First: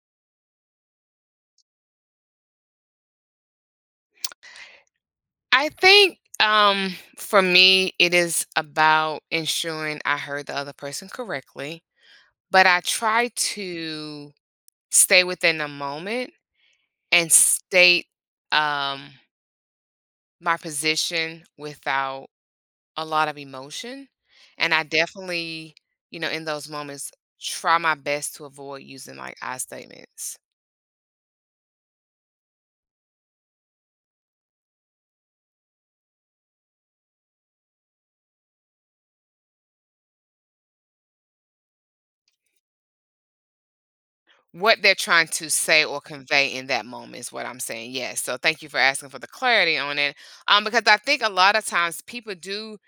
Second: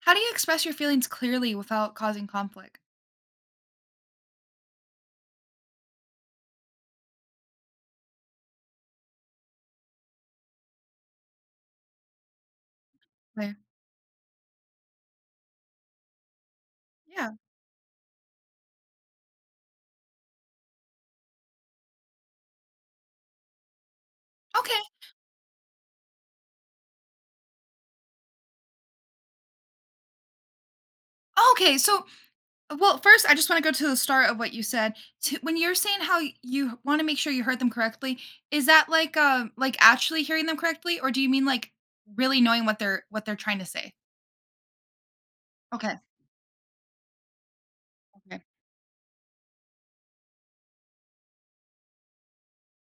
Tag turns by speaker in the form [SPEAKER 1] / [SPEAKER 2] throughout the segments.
[SPEAKER 1] How do you express your feelings clearly without causing conflict?
[SPEAKER 2] I think for me, it is about ensuring I heard the other person correctly, but I try
[SPEAKER 1] Where
[SPEAKER 2] to stay within the moment
[SPEAKER 1] yeah.
[SPEAKER 2] and state um, my position without a lot of emotion. And
[SPEAKER 1] Okay.
[SPEAKER 2] I definitely, you know, in those moments, try my best to avoid using like I statements.
[SPEAKER 1] Oh, Okay, so, well, first, I just wanna go to the start of what you said. To when you're saying how you wanna make sure you heard them correctly, is that like, actually hearing them correctly, or do you mean, like, really knowing what they're trying to say?
[SPEAKER 2] What they're trying to say
[SPEAKER 1] Okay,
[SPEAKER 2] or convey in that moment is what I'm saying, yes. So,
[SPEAKER 1] okay.
[SPEAKER 2] thank you for asking for the clarity on it, because I think a lot of times people do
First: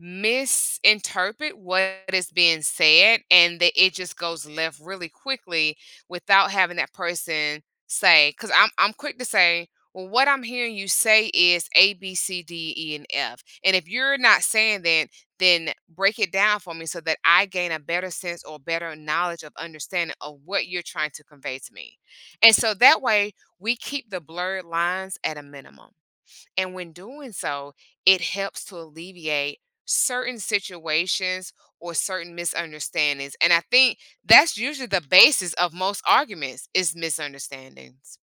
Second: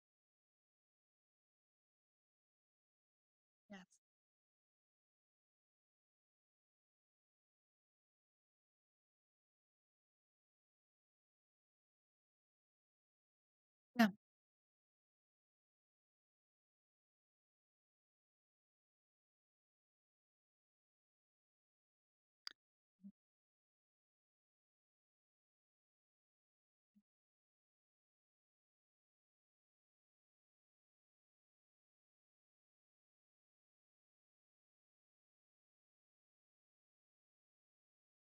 [SPEAKER 2] misinterpret what is being said and that
[SPEAKER 1] Yes.
[SPEAKER 2] it just goes left really quickly without having that person say because I'm quick to say, well what I'm hearing you say is A B C D E and F. And if
[SPEAKER 1] Yeah.
[SPEAKER 2] you're not saying that, then break it down for me so that I gain a better sense or better knowledge of understanding of what you're trying to convey to me. And so that way we keep the blurred lines at a minimum. And when doing so, it helps to alleviate certain situations or certain misunderstandings. And I think that's usually the basis of most arguments is misunderstandings.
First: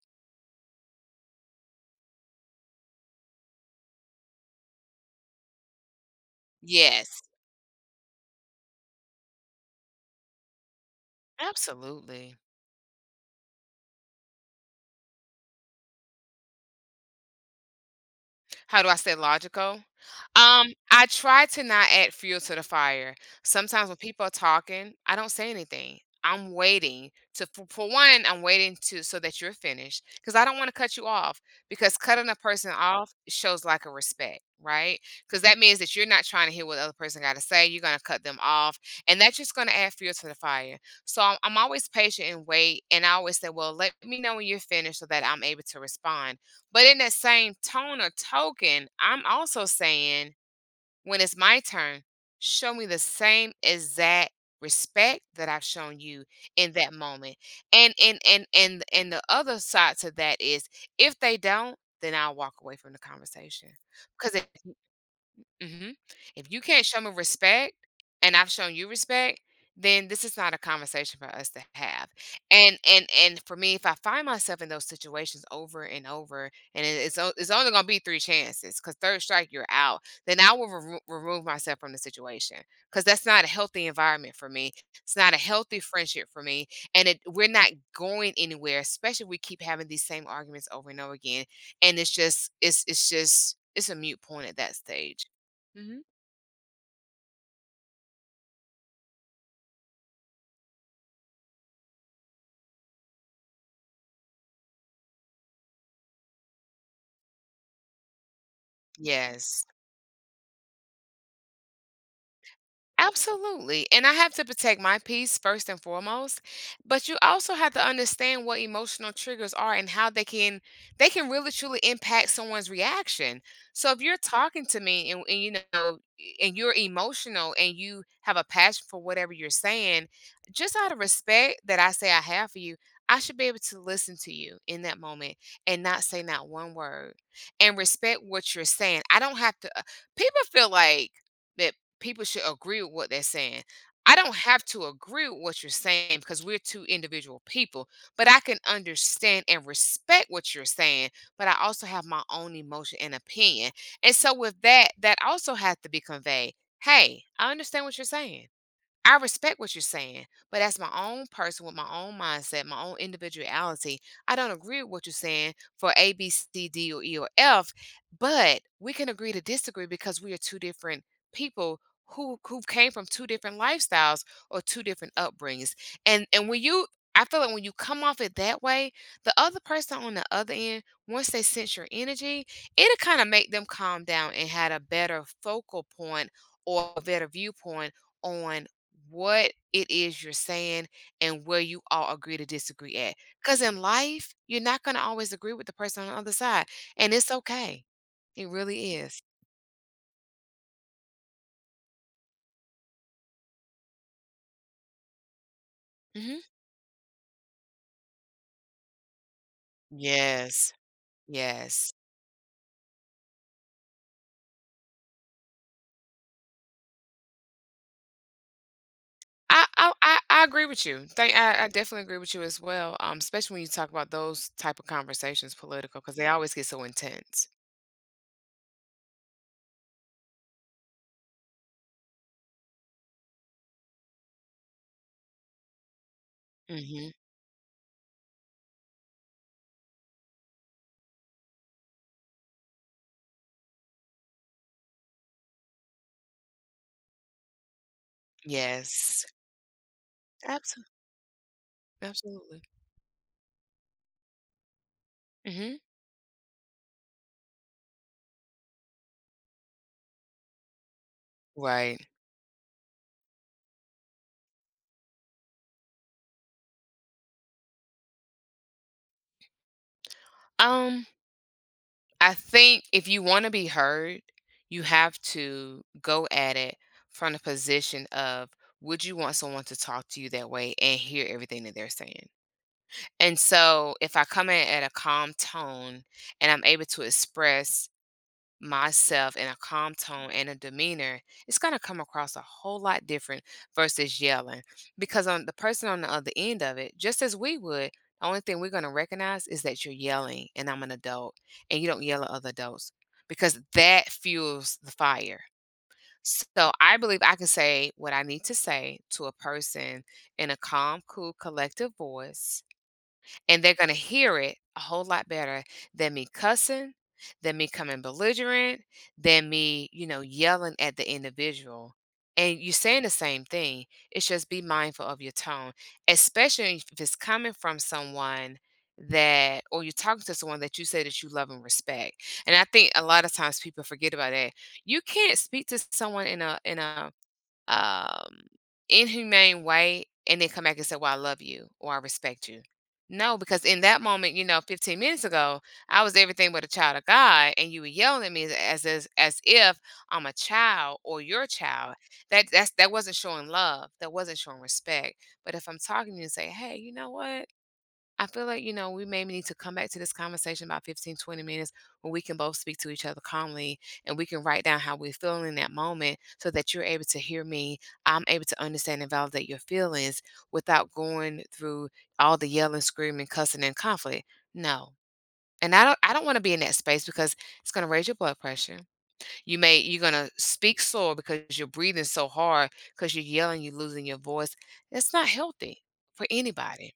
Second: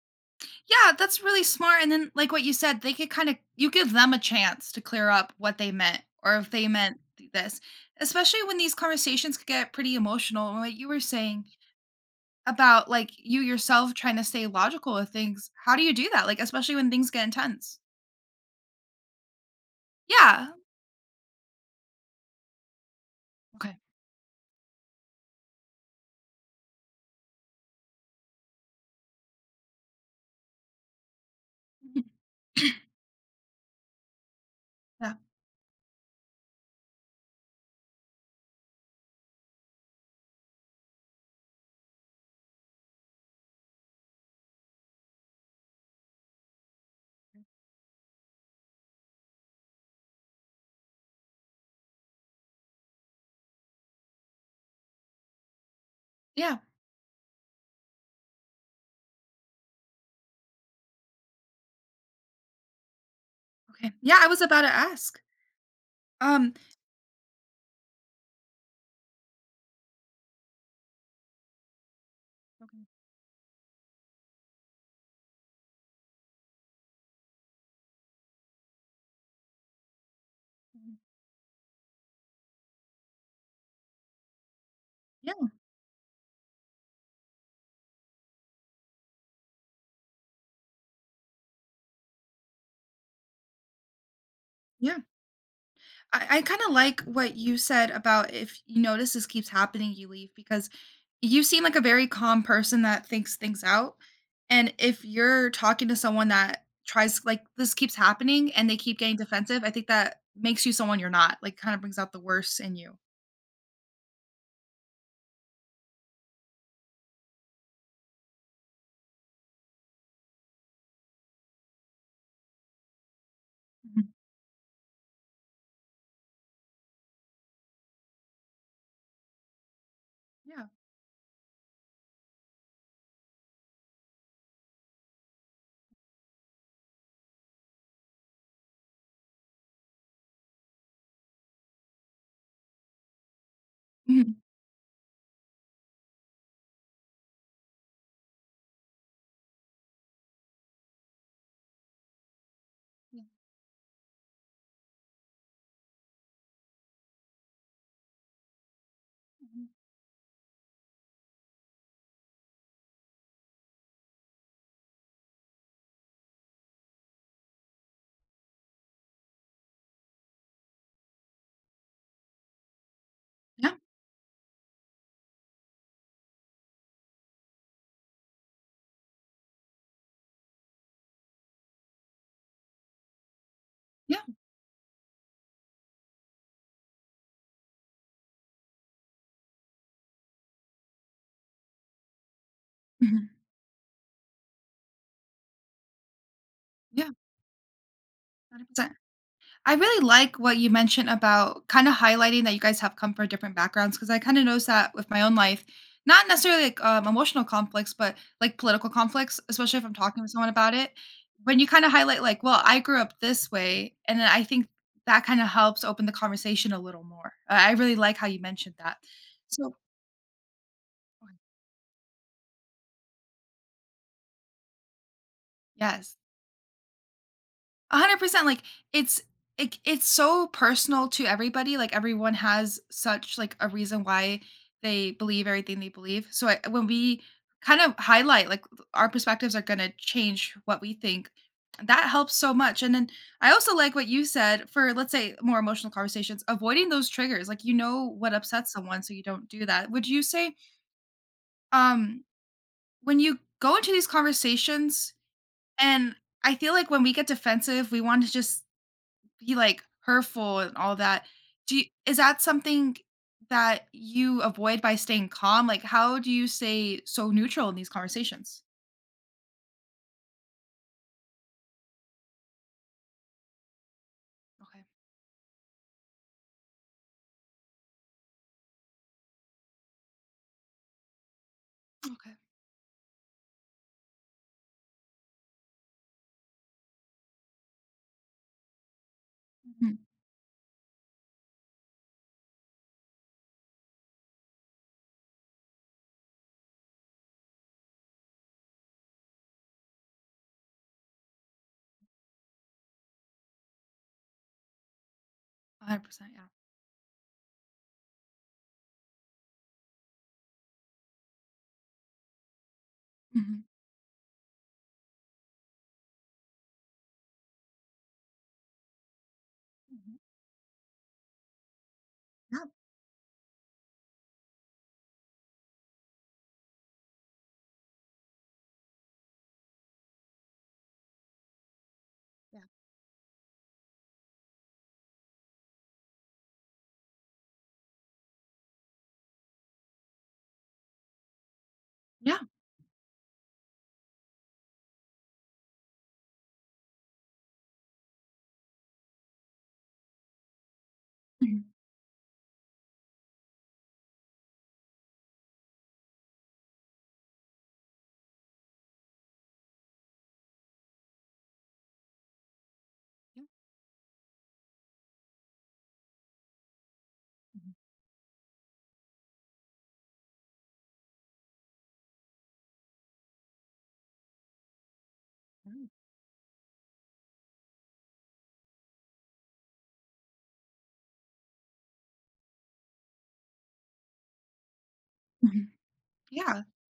[SPEAKER 1] Yeah, that's really smart, and then, like what you said, they could kinda you give them a chance to clear up what they meant or if they meant
[SPEAKER 2] Yes,
[SPEAKER 1] th this, especially when these conversations could get pretty emotional, what you were saying.
[SPEAKER 2] absolutely.
[SPEAKER 1] About, like, you yourself trying to stay logical with things. How do you do that? Like, especially when things get intense.
[SPEAKER 2] How do I stay logical?
[SPEAKER 1] Yeah.
[SPEAKER 2] I try to not add fuel to the fire.
[SPEAKER 1] Okay.
[SPEAKER 2] Sometimes when people are talking, I don't say anything. I'm waiting for one, I'm waiting to so that you're finished because I don't want to cut you off because cutting a person off shows lack of respect, right?
[SPEAKER 1] Yeah.
[SPEAKER 2] Because that means that you're not trying to hear what the other person got to say. You're going to cut them off, and that's just going to add fuel to the fire. So I'm always patient and wait, and I always say, "Well, let me know when you're finished so that I'm able to respond." But in that same tone or token, I'm also saying when it's my turn, show me the same exact respect that I've shown you
[SPEAKER 1] Yeah.
[SPEAKER 2] in that moment. And the other side to that is if they don't, then I'll walk away from the conversation.
[SPEAKER 1] Okay. Yeah, I was
[SPEAKER 2] Because
[SPEAKER 1] about to ask.
[SPEAKER 2] hmm if
[SPEAKER 1] Um.
[SPEAKER 2] you can't show me respect and I've shown you respect, then this is not a conversation for us to have. And
[SPEAKER 1] Okay.
[SPEAKER 2] and and for me, if I find myself in those situations over and over, and it's only gonna be three chances, because third strike you're out, then I will
[SPEAKER 1] Mhm.
[SPEAKER 2] remove myself from the situation, because that's not a healthy environment for me. It's
[SPEAKER 1] Yeah,
[SPEAKER 2] not a healthy friendship for me, and it, we're not going anywhere. Especially if we keep having these same arguments over and over again, and it's a mute point at that
[SPEAKER 1] yeah.
[SPEAKER 2] stage. Mhm.
[SPEAKER 1] I kinda like what you said about if you notice this keeps happening, you leave because you seem like a very calm person that thinks things out, and if you're talking to someone that tries like, this keeps happening and they keep getting defensive,
[SPEAKER 2] Yes.
[SPEAKER 1] I think that makes you someone you're not, like, kinda brings out the worst in you.
[SPEAKER 2] Absolutely. And I have to protect my peace first and foremost, but you also have to understand what emotional triggers are and how they can really truly impact someone's reaction. So if
[SPEAKER 1] Mhm.
[SPEAKER 2] you're talking to me and you know and you're emotional and you have a passion for whatever you're saying,
[SPEAKER 1] Yeah.
[SPEAKER 2] just out of respect that I say I have for you, I should be able to listen to you in that moment and not say not one word and respect what you're saying. I don't have to people feel like that people should agree with what they're saying. I
[SPEAKER 1] Mhm.
[SPEAKER 2] don't have to agree with what you're saying because we're two individual people, but I can understand and respect what you're saying, but I also have my own emotion and
[SPEAKER 1] Yeah.
[SPEAKER 2] opinion. And so with that, that also has to be conveyed. Hey, I understand what you're saying. I respect
[SPEAKER 1] Mhm.
[SPEAKER 2] what you're saying, but as my own person with my own mindset, my own individuality, I don't agree with what you're saying for A, B, C, D, or E, or F, but we can agree to disagree because we are two different people who came from two different
[SPEAKER 1] Yeah,
[SPEAKER 2] lifestyles or two different upbringings. And when you I feel like when you come off it that way, the other person on the other end, once they sense your energy, it'll kind of make them calm
[SPEAKER 1] yeah.
[SPEAKER 2] down and had a better focal point or a better viewpoint on what it is you're saying and where you all agree to disagree at.
[SPEAKER 1] Mhm.
[SPEAKER 2] Because in life, you're not going to always agree with the person on the other side,
[SPEAKER 1] Yeah,
[SPEAKER 2] and it's okay. It
[SPEAKER 1] 100%.
[SPEAKER 2] really is.
[SPEAKER 1] I really like what you mentioned about kinda highlighting that you guys have come from different backgrounds. Because I kinda noticed that with my own life, not
[SPEAKER 2] Hmm.
[SPEAKER 1] necessarily, like, emotional conflicts, but, like, political conflicts, especially if I'm talking with someone
[SPEAKER 2] Yes,
[SPEAKER 1] about it. When you kinda
[SPEAKER 2] yes.
[SPEAKER 1] highlight, like, "Well, I grew up this way," and then I think that kinda helps open the conversation a little more. I really like how you mentioned that.
[SPEAKER 2] I,
[SPEAKER 1] So
[SPEAKER 2] I I I agree with you. I definitely agree with you as well. Especially when you talk about those type of conversations, political,
[SPEAKER 1] yes.
[SPEAKER 2] because they always get so intense.
[SPEAKER 1] 100% like it's it's so personal to everybody, like everyone has such like a reason why they believe everything they believe. So I, when
[SPEAKER 2] Hmm.
[SPEAKER 1] we kind of highlight like our perspectives are going to change what we think, that helps so much. And then I also like what you said for, let's say, more emotional conversations, avoiding those triggers, like you know what upsets someone so you
[SPEAKER 2] Yes,
[SPEAKER 1] don't do that, would you say?
[SPEAKER 2] absolutely,
[SPEAKER 1] um
[SPEAKER 2] absolutely.
[SPEAKER 1] when you go into these conversations,
[SPEAKER 2] Hmm.
[SPEAKER 1] and I feel like when we get defensive we want to just be, like, hurtful and all that. Do you,
[SPEAKER 2] Right.
[SPEAKER 1] is that something that you avoid by staying calm? Like, how do you stay so neutral in these conversations?
[SPEAKER 2] Um. I think if you want to be heard,
[SPEAKER 1] Okay.
[SPEAKER 2] you have to go at it from the position of would you want someone to talk to you that way and hear everything that they're saying?
[SPEAKER 1] Okay.
[SPEAKER 2] And so if I come in at a calm tone and I'm able to express myself in a
[SPEAKER 1] Mhm.
[SPEAKER 2] calm
[SPEAKER 1] Mm.
[SPEAKER 2] tone and a demeanor, it's going to come across a whole lot different versus yelling. Because on the person on the other end of it, just as we would, the only thing we're going to recognize is that you're yelling and I'm an adult and you don't yell at other adults because that fuels the fire.
[SPEAKER 1] 100%, yeah.
[SPEAKER 2] So I believe I can say what I need to say to a person in a calm, cool, collective voice and
[SPEAKER 1] Mhm.
[SPEAKER 2] they're gonna hear it a whole lot better than me cussing, than me coming belligerent, than me, you
[SPEAKER 1] Mhm.
[SPEAKER 2] know, yelling at the individual.
[SPEAKER 1] Yeah,
[SPEAKER 2] And you're saying the same thing. It's just be mindful of your tone, especially if it's coming from someone that, or you're talking to someone that you say that you love and respect. And
[SPEAKER 1] yeah.
[SPEAKER 2] I think a lot of times people forget about that. You can't speak to someone in a um, inhumane way and then come back and say, well, I love you or I
[SPEAKER 1] Yeah.
[SPEAKER 2] respect you. No, because in that moment, you know, 15 minutes ago, I was everything but a child of God, and you were yelling at me as as if I'm a child or your
[SPEAKER 1] Mhm.
[SPEAKER 2] child. That wasn't showing love. That wasn't showing respect. But if I'm talking to you and say, hey, you know what? I feel like, you know, we may need to come back to this conversation about 15 to 20 minutes when we can both speak to each other
[SPEAKER 1] Yeah.
[SPEAKER 2] calmly and we can write down how we're feeling in that moment so that you're able to hear
[SPEAKER 1] Mhm.
[SPEAKER 2] me. I'm able to understand and validate your feelings without going through all the yelling, screaming, cussing, and conflict. No. And I don't want to be in that space because it's gonna raise your blood pressure. You're gonna speak sore because you're breathing so hard because you're yelling, you're losing your voice. It's not
[SPEAKER 1] Mhm.
[SPEAKER 2] healthy for
[SPEAKER 1] Yeah. Yeah.
[SPEAKER 2] anybody.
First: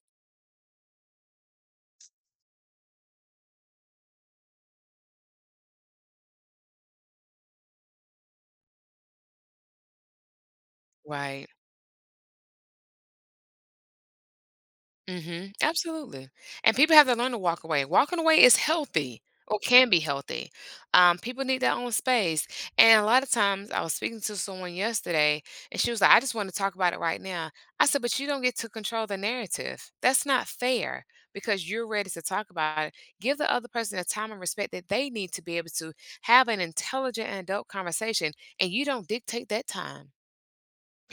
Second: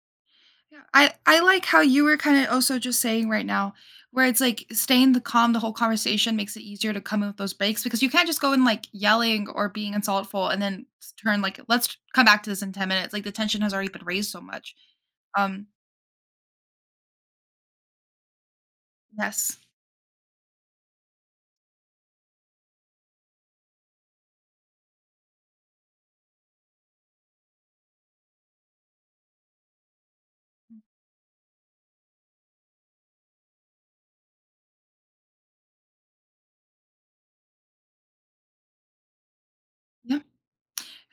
[SPEAKER 1] Yeah, I like how you were kind of also just saying right now, where it's like staying the calm the whole conversation makes it easier to come in with those breaks because you can't just go in like yelling or being insultful and then turn
[SPEAKER 2] Right.
[SPEAKER 1] like let's come back to this in 10 minutes. Like the tension has already been raised so much.
[SPEAKER 2] Mhm,
[SPEAKER 1] Um.
[SPEAKER 2] absolutely, and people have to learn to walk away. Walking away is healthy
[SPEAKER 1] Yes.
[SPEAKER 2] or can be healthy. People need their own space, and a lot of times I was speaking to someone yesterday, and she was like, "I just want to talk about it right now." I said, "But you don't get to control the narrative. That's not fair because you're ready to talk about it. Give the other person the time and respect that they need to be able to have an intelligent and adult conversation, and you don't dictate that time."
[SPEAKER 1] Yeah.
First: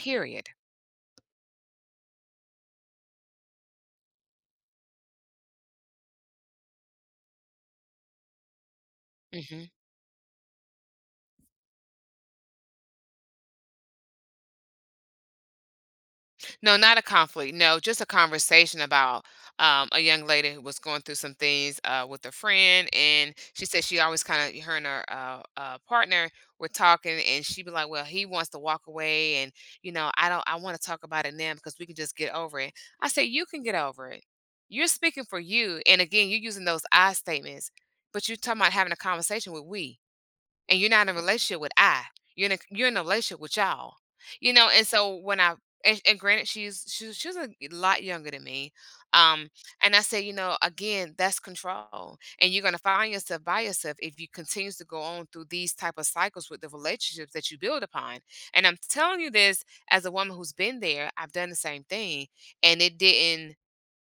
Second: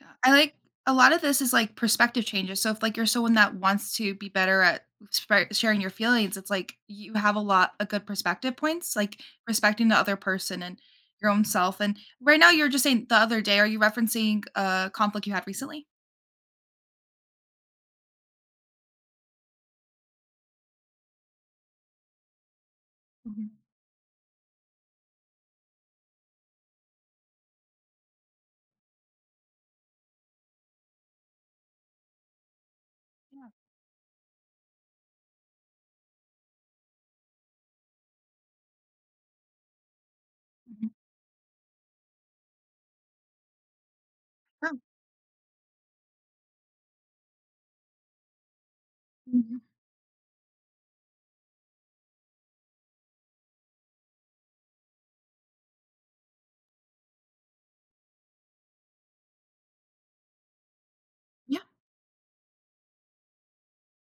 [SPEAKER 1] Yeah, I like a lot of this is, like, perspective changes, so if, like, you're someone that wants to be better at spar sharing your feelings, it's like you have a lot of good perspective points, like,
[SPEAKER 2] Mhm.
[SPEAKER 1] respecting the other person and your own self, and right now, you are just saying the other day, are you referencing a conflict you had recently?
[SPEAKER 2] No, not a conflict. No, just a conversation about a young lady who was going through some things with a friend, and
[SPEAKER 1] Mhm.
[SPEAKER 2] she said she always kind of her and her partner were talking, and she'd be like, "Well, he wants to walk away, and you know, I don't. I want to talk about it now because we can just get over it." I said, "You
[SPEAKER 1] Yeah,
[SPEAKER 2] can get over it. You're speaking for you, and again, you're using those I statements, but you're talking about having a conversation with we." And
[SPEAKER 1] mhm.
[SPEAKER 2] you're not in a relationship with I. You're in a relationship with y'all. You know,
[SPEAKER 1] Oh,
[SPEAKER 2] and so when I and granted she was a lot younger than me. Um,
[SPEAKER 1] mhm.
[SPEAKER 2] and I say, you know, again, that's control. And you're gonna find yourself by yourself if you continues to go on through these type of cycles with the relationships that you build upon. And I'm telling you this as a woman who's been there, I've done the
[SPEAKER 1] Yeah,
[SPEAKER 2] same thing and it didn't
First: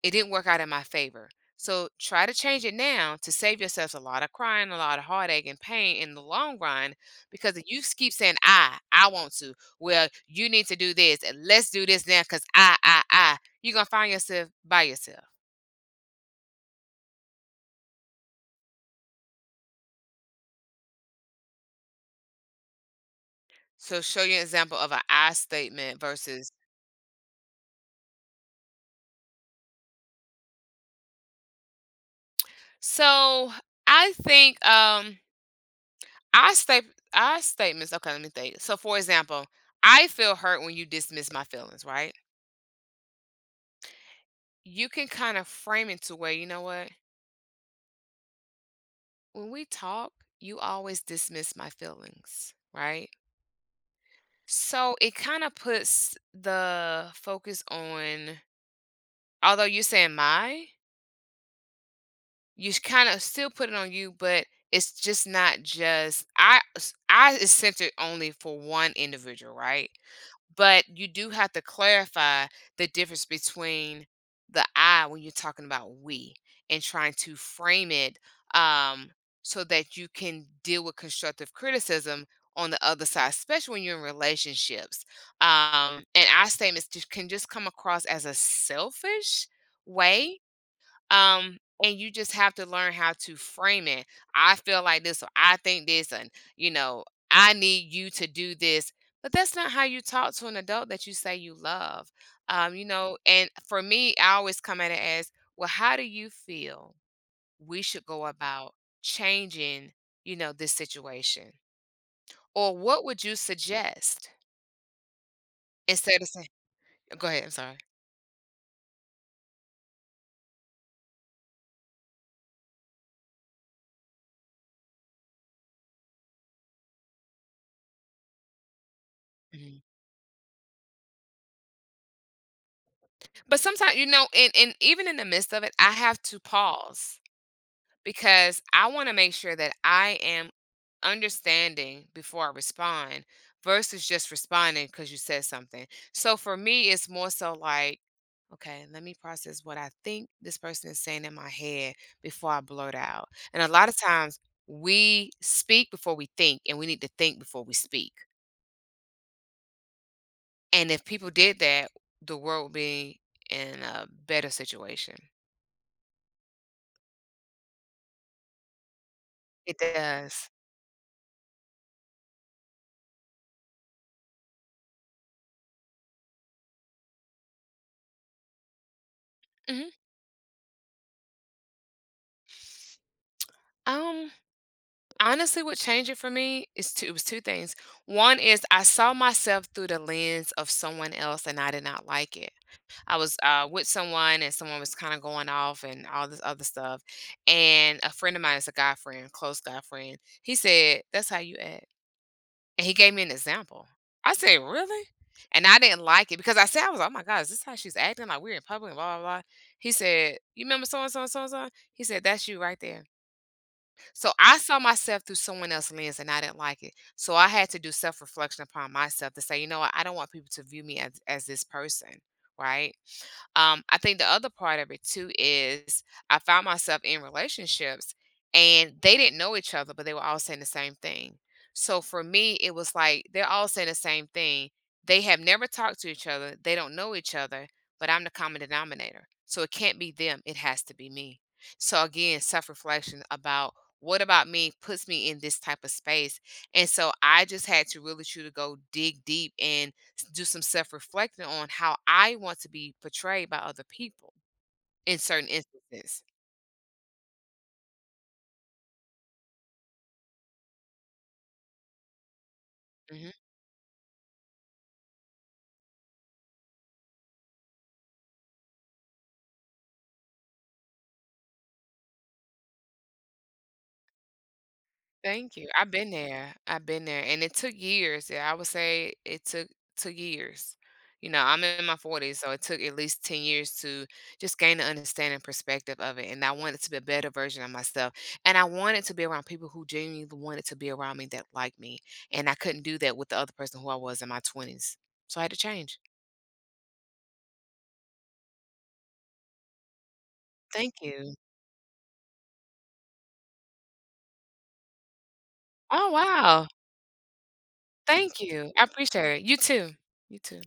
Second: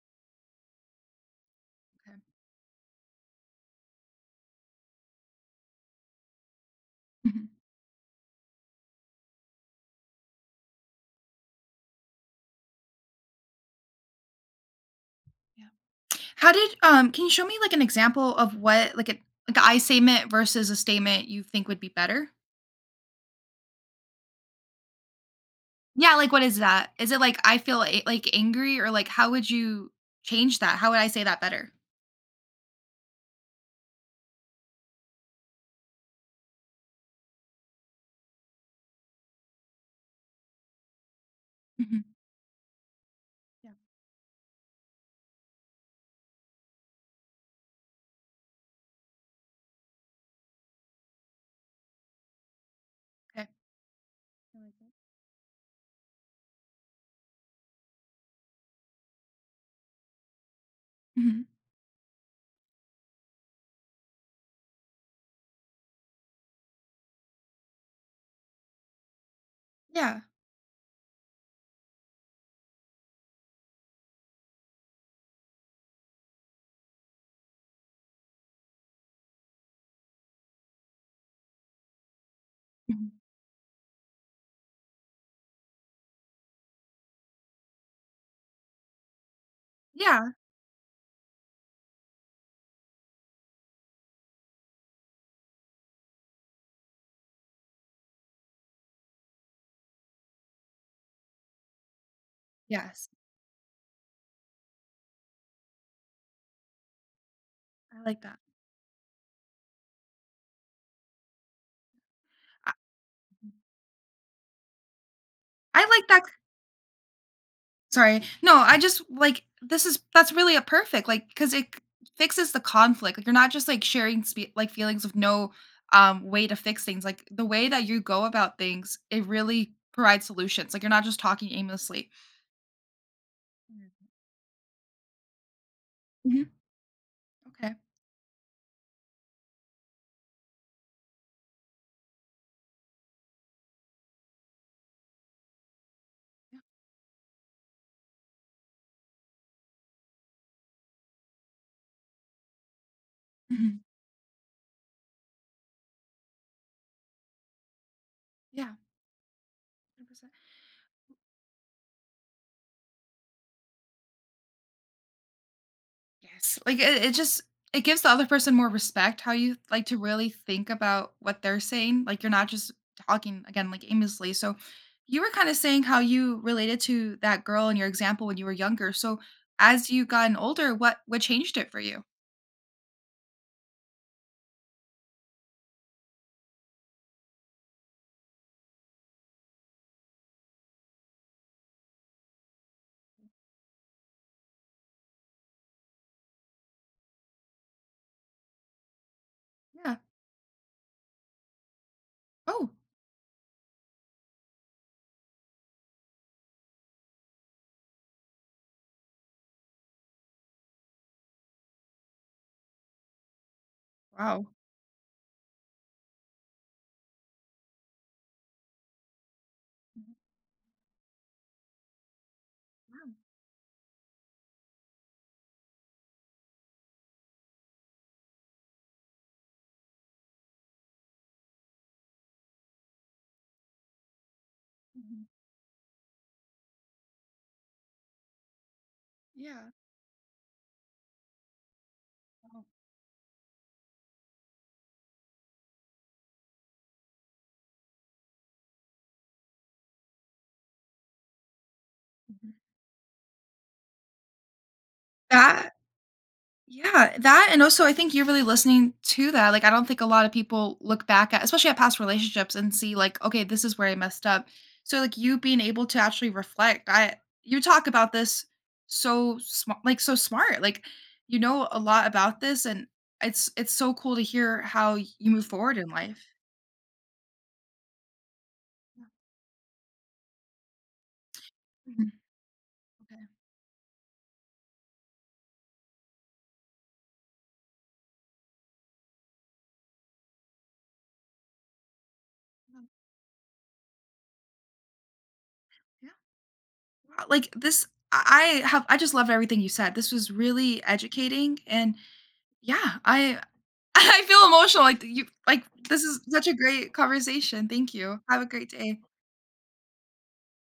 [SPEAKER 2] it didn't work out in my favor. So
[SPEAKER 1] okay.
[SPEAKER 2] try to change it now to save yourselves a lot of crying, a lot of heartache and pain in the long run.
[SPEAKER 1] Mhm,
[SPEAKER 2] Because if you keep saying, I want to, well, you need to do this, and let's do this now because I, you're going to find yourself by yourself.
[SPEAKER 1] yeah. How did, can you show me, like, an example of what, like, a I statement versus a statement you think would be better?
[SPEAKER 2] So show you an example of an I statement
[SPEAKER 1] Yeah, like, what
[SPEAKER 2] versus.
[SPEAKER 1] is that? Is it like, I feel a like, angry or, like, how would you change that? How would I say that better?
[SPEAKER 2] So I think I state I statements. Okay, let me think. So for example, I feel hurt when you dismiss my feelings,
[SPEAKER 1] Mhm.
[SPEAKER 2] right?
[SPEAKER 1] Yeah,
[SPEAKER 2] You can kind of frame it to where you know what, when we talk, you always dismiss my feelings, right?
[SPEAKER 1] okay. I like that.
[SPEAKER 2] So it kind of puts the focus on, although you're saying my,
[SPEAKER 1] Mhm.
[SPEAKER 2] you kind of still put it on you, but it's just not just I is centered only for one individual, right?
[SPEAKER 1] Yeah.
[SPEAKER 2] But you do have to clarify the difference between the I when you're talking about we, and trying to frame it um, so that you can deal with constructive criticism on the other
[SPEAKER 1] Mhm.
[SPEAKER 2] side, especially when you're in relationships. And I statements just can just come across as a selfish
[SPEAKER 1] Yeah.
[SPEAKER 2] way, um and you just have to learn how to frame it. I feel like this, or I think this, and you know I need you to do this. But that's not how you talk to an adult that you say you love.
[SPEAKER 1] Yes.
[SPEAKER 2] And for me, I always come at it as, well, how do you feel we
[SPEAKER 1] I
[SPEAKER 2] should
[SPEAKER 1] like
[SPEAKER 2] go
[SPEAKER 1] that.
[SPEAKER 2] about changing, this situation,
[SPEAKER 1] I
[SPEAKER 2] or what would you suggest,
[SPEAKER 1] I like that,
[SPEAKER 2] instead of saying, go ahead, I'm sorry.
[SPEAKER 1] sorry. No, I just, like, this is that's really a perfect, like because it c fixes the conflict, like, you're not just, like, sharing spe like, feelings with no, way to fix things, like, the way that you go about things, it really
[SPEAKER 2] Mhm.
[SPEAKER 1] provides solutions, like, you're not just talking aimlessly.
[SPEAKER 2] But sometimes, you
[SPEAKER 1] Mhm.
[SPEAKER 2] know, and even in the midst of it, I have to
[SPEAKER 1] Mhm.
[SPEAKER 2] pause
[SPEAKER 1] Okay.
[SPEAKER 2] because I want to make sure that I am understanding before I respond, versus just responding because you said something. So for
[SPEAKER 1] Yeah.
[SPEAKER 2] me, it's more so like, okay, let me process what I think this person is saying in my head before I blurt out. And a
[SPEAKER 1] Mhm.
[SPEAKER 2] lot of times we speak before we think, and we need to think before we speak.
[SPEAKER 1] Yeah. 100%.
[SPEAKER 2] And if people did that, the world would be in a better situation.
[SPEAKER 1] Yes. Like it just it gives the other person more respect how you
[SPEAKER 2] It
[SPEAKER 1] like to really
[SPEAKER 2] does.
[SPEAKER 1] think about what they're saying. Like you're not just talking again like aimlessly. So you were kind of saying how you related to that girl in your example when you were younger. So as you gotten older, what changed it for you?
[SPEAKER 2] Mhm. Honestly, what changed it for me is two it was two things. One is I saw myself through the lens of someone else and I did not like it. I was with someone and someone was kind of going off and all this other stuff. And a friend of mine is a guy friend, close guy
[SPEAKER 1] Yeah.
[SPEAKER 2] friend. He said, "That's how you act."
[SPEAKER 1] Oh,
[SPEAKER 2] And he gave me an example. I said, "Really?" And I didn't like it because I said, I was, oh my God, is this how she's acting? Like, we're in public, blah, blah, blah. He said, "You remember so and so and so and so?" He said, "That's you right there." So
[SPEAKER 1] wow.
[SPEAKER 2] I saw myself through someone else's lens and I didn't like it. So I had to do self reflection upon myself to say, you know what, I
[SPEAKER 1] Mhm,
[SPEAKER 2] don't want people to view me as, this person. Right. I think the other part of it too is I found myself in relationships and they didn't know each other, but they were all saying the same thing. So for me, it was like they're all saying the same thing. They
[SPEAKER 1] mhm.
[SPEAKER 2] have never talked to each other, they don't know each other, but I'm the common denominator. So
[SPEAKER 1] Yeah.
[SPEAKER 2] it can't be them, it has to be me. So again,
[SPEAKER 1] Wow.
[SPEAKER 2] self reflection about what about me puts me in this type of space. And so I just had to really try to go dig deep and do some self reflecting on how I
[SPEAKER 1] Mhm.
[SPEAKER 2] want to be portrayed by other people in certain
[SPEAKER 1] That.
[SPEAKER 2] instances.
[SPEAKER 1] Yeah, that and also I think you're really listening to that. Like I don't think a lot of people look back at, especially at past relationships, and see like,
[SPEAKER 2] Mm-hmm.
[SPEAKER 1] okay, this is where I messed up. So like you being able to actually reflect. I, you talk about this so smart, like so smart. Like you know a lot about this, and it's so cool to hear how you move
[SPEAKER 2] Thank you.
[SPEAKER 1] forward in
[SPEAKER 2] I've been
[SPEAKER 1] life.
[SPEAKER 2] there. I've been there. And it took years. Yeah, I would
[SPEAKER 1] Yeah.
[SPEAKER 2] say it took years. You know, I'm in my
[SPEAKER 1] Mhm.
[SPEAKER 2] 40s, so it took at least
[SPEAKER 1] Okay.
[SPEAKER 2] 10 years to just gain the understanding perspective of it. And I wanted to be a better version of myself. And I wanted to be around people who genuinely wanted to be around me, that liked me. And I couldn't do that with the other person who I was in my 20s. So I had to change.
[SPEAKER 1] Yeah. Wow. Like this, I have, I just loved everything you said. This was really
[SPEAKER 2] Thank you.
[SPEAKER 1] educating and yeah, I I feel emotional, like, you like, this
[SPEAKER 2] Oh,
[SPEAKER 1] is such a
[SPEAKER 2] wow.
[SPEAKER 1] great conversation, thank you.
[SPEAKER 2] Thank
[SPEAKER 1] Have a great
[SPEAKER 2] you. I
[SPEAKER 1] day.
[SPEAKER 2] appreciate it. You too. You too.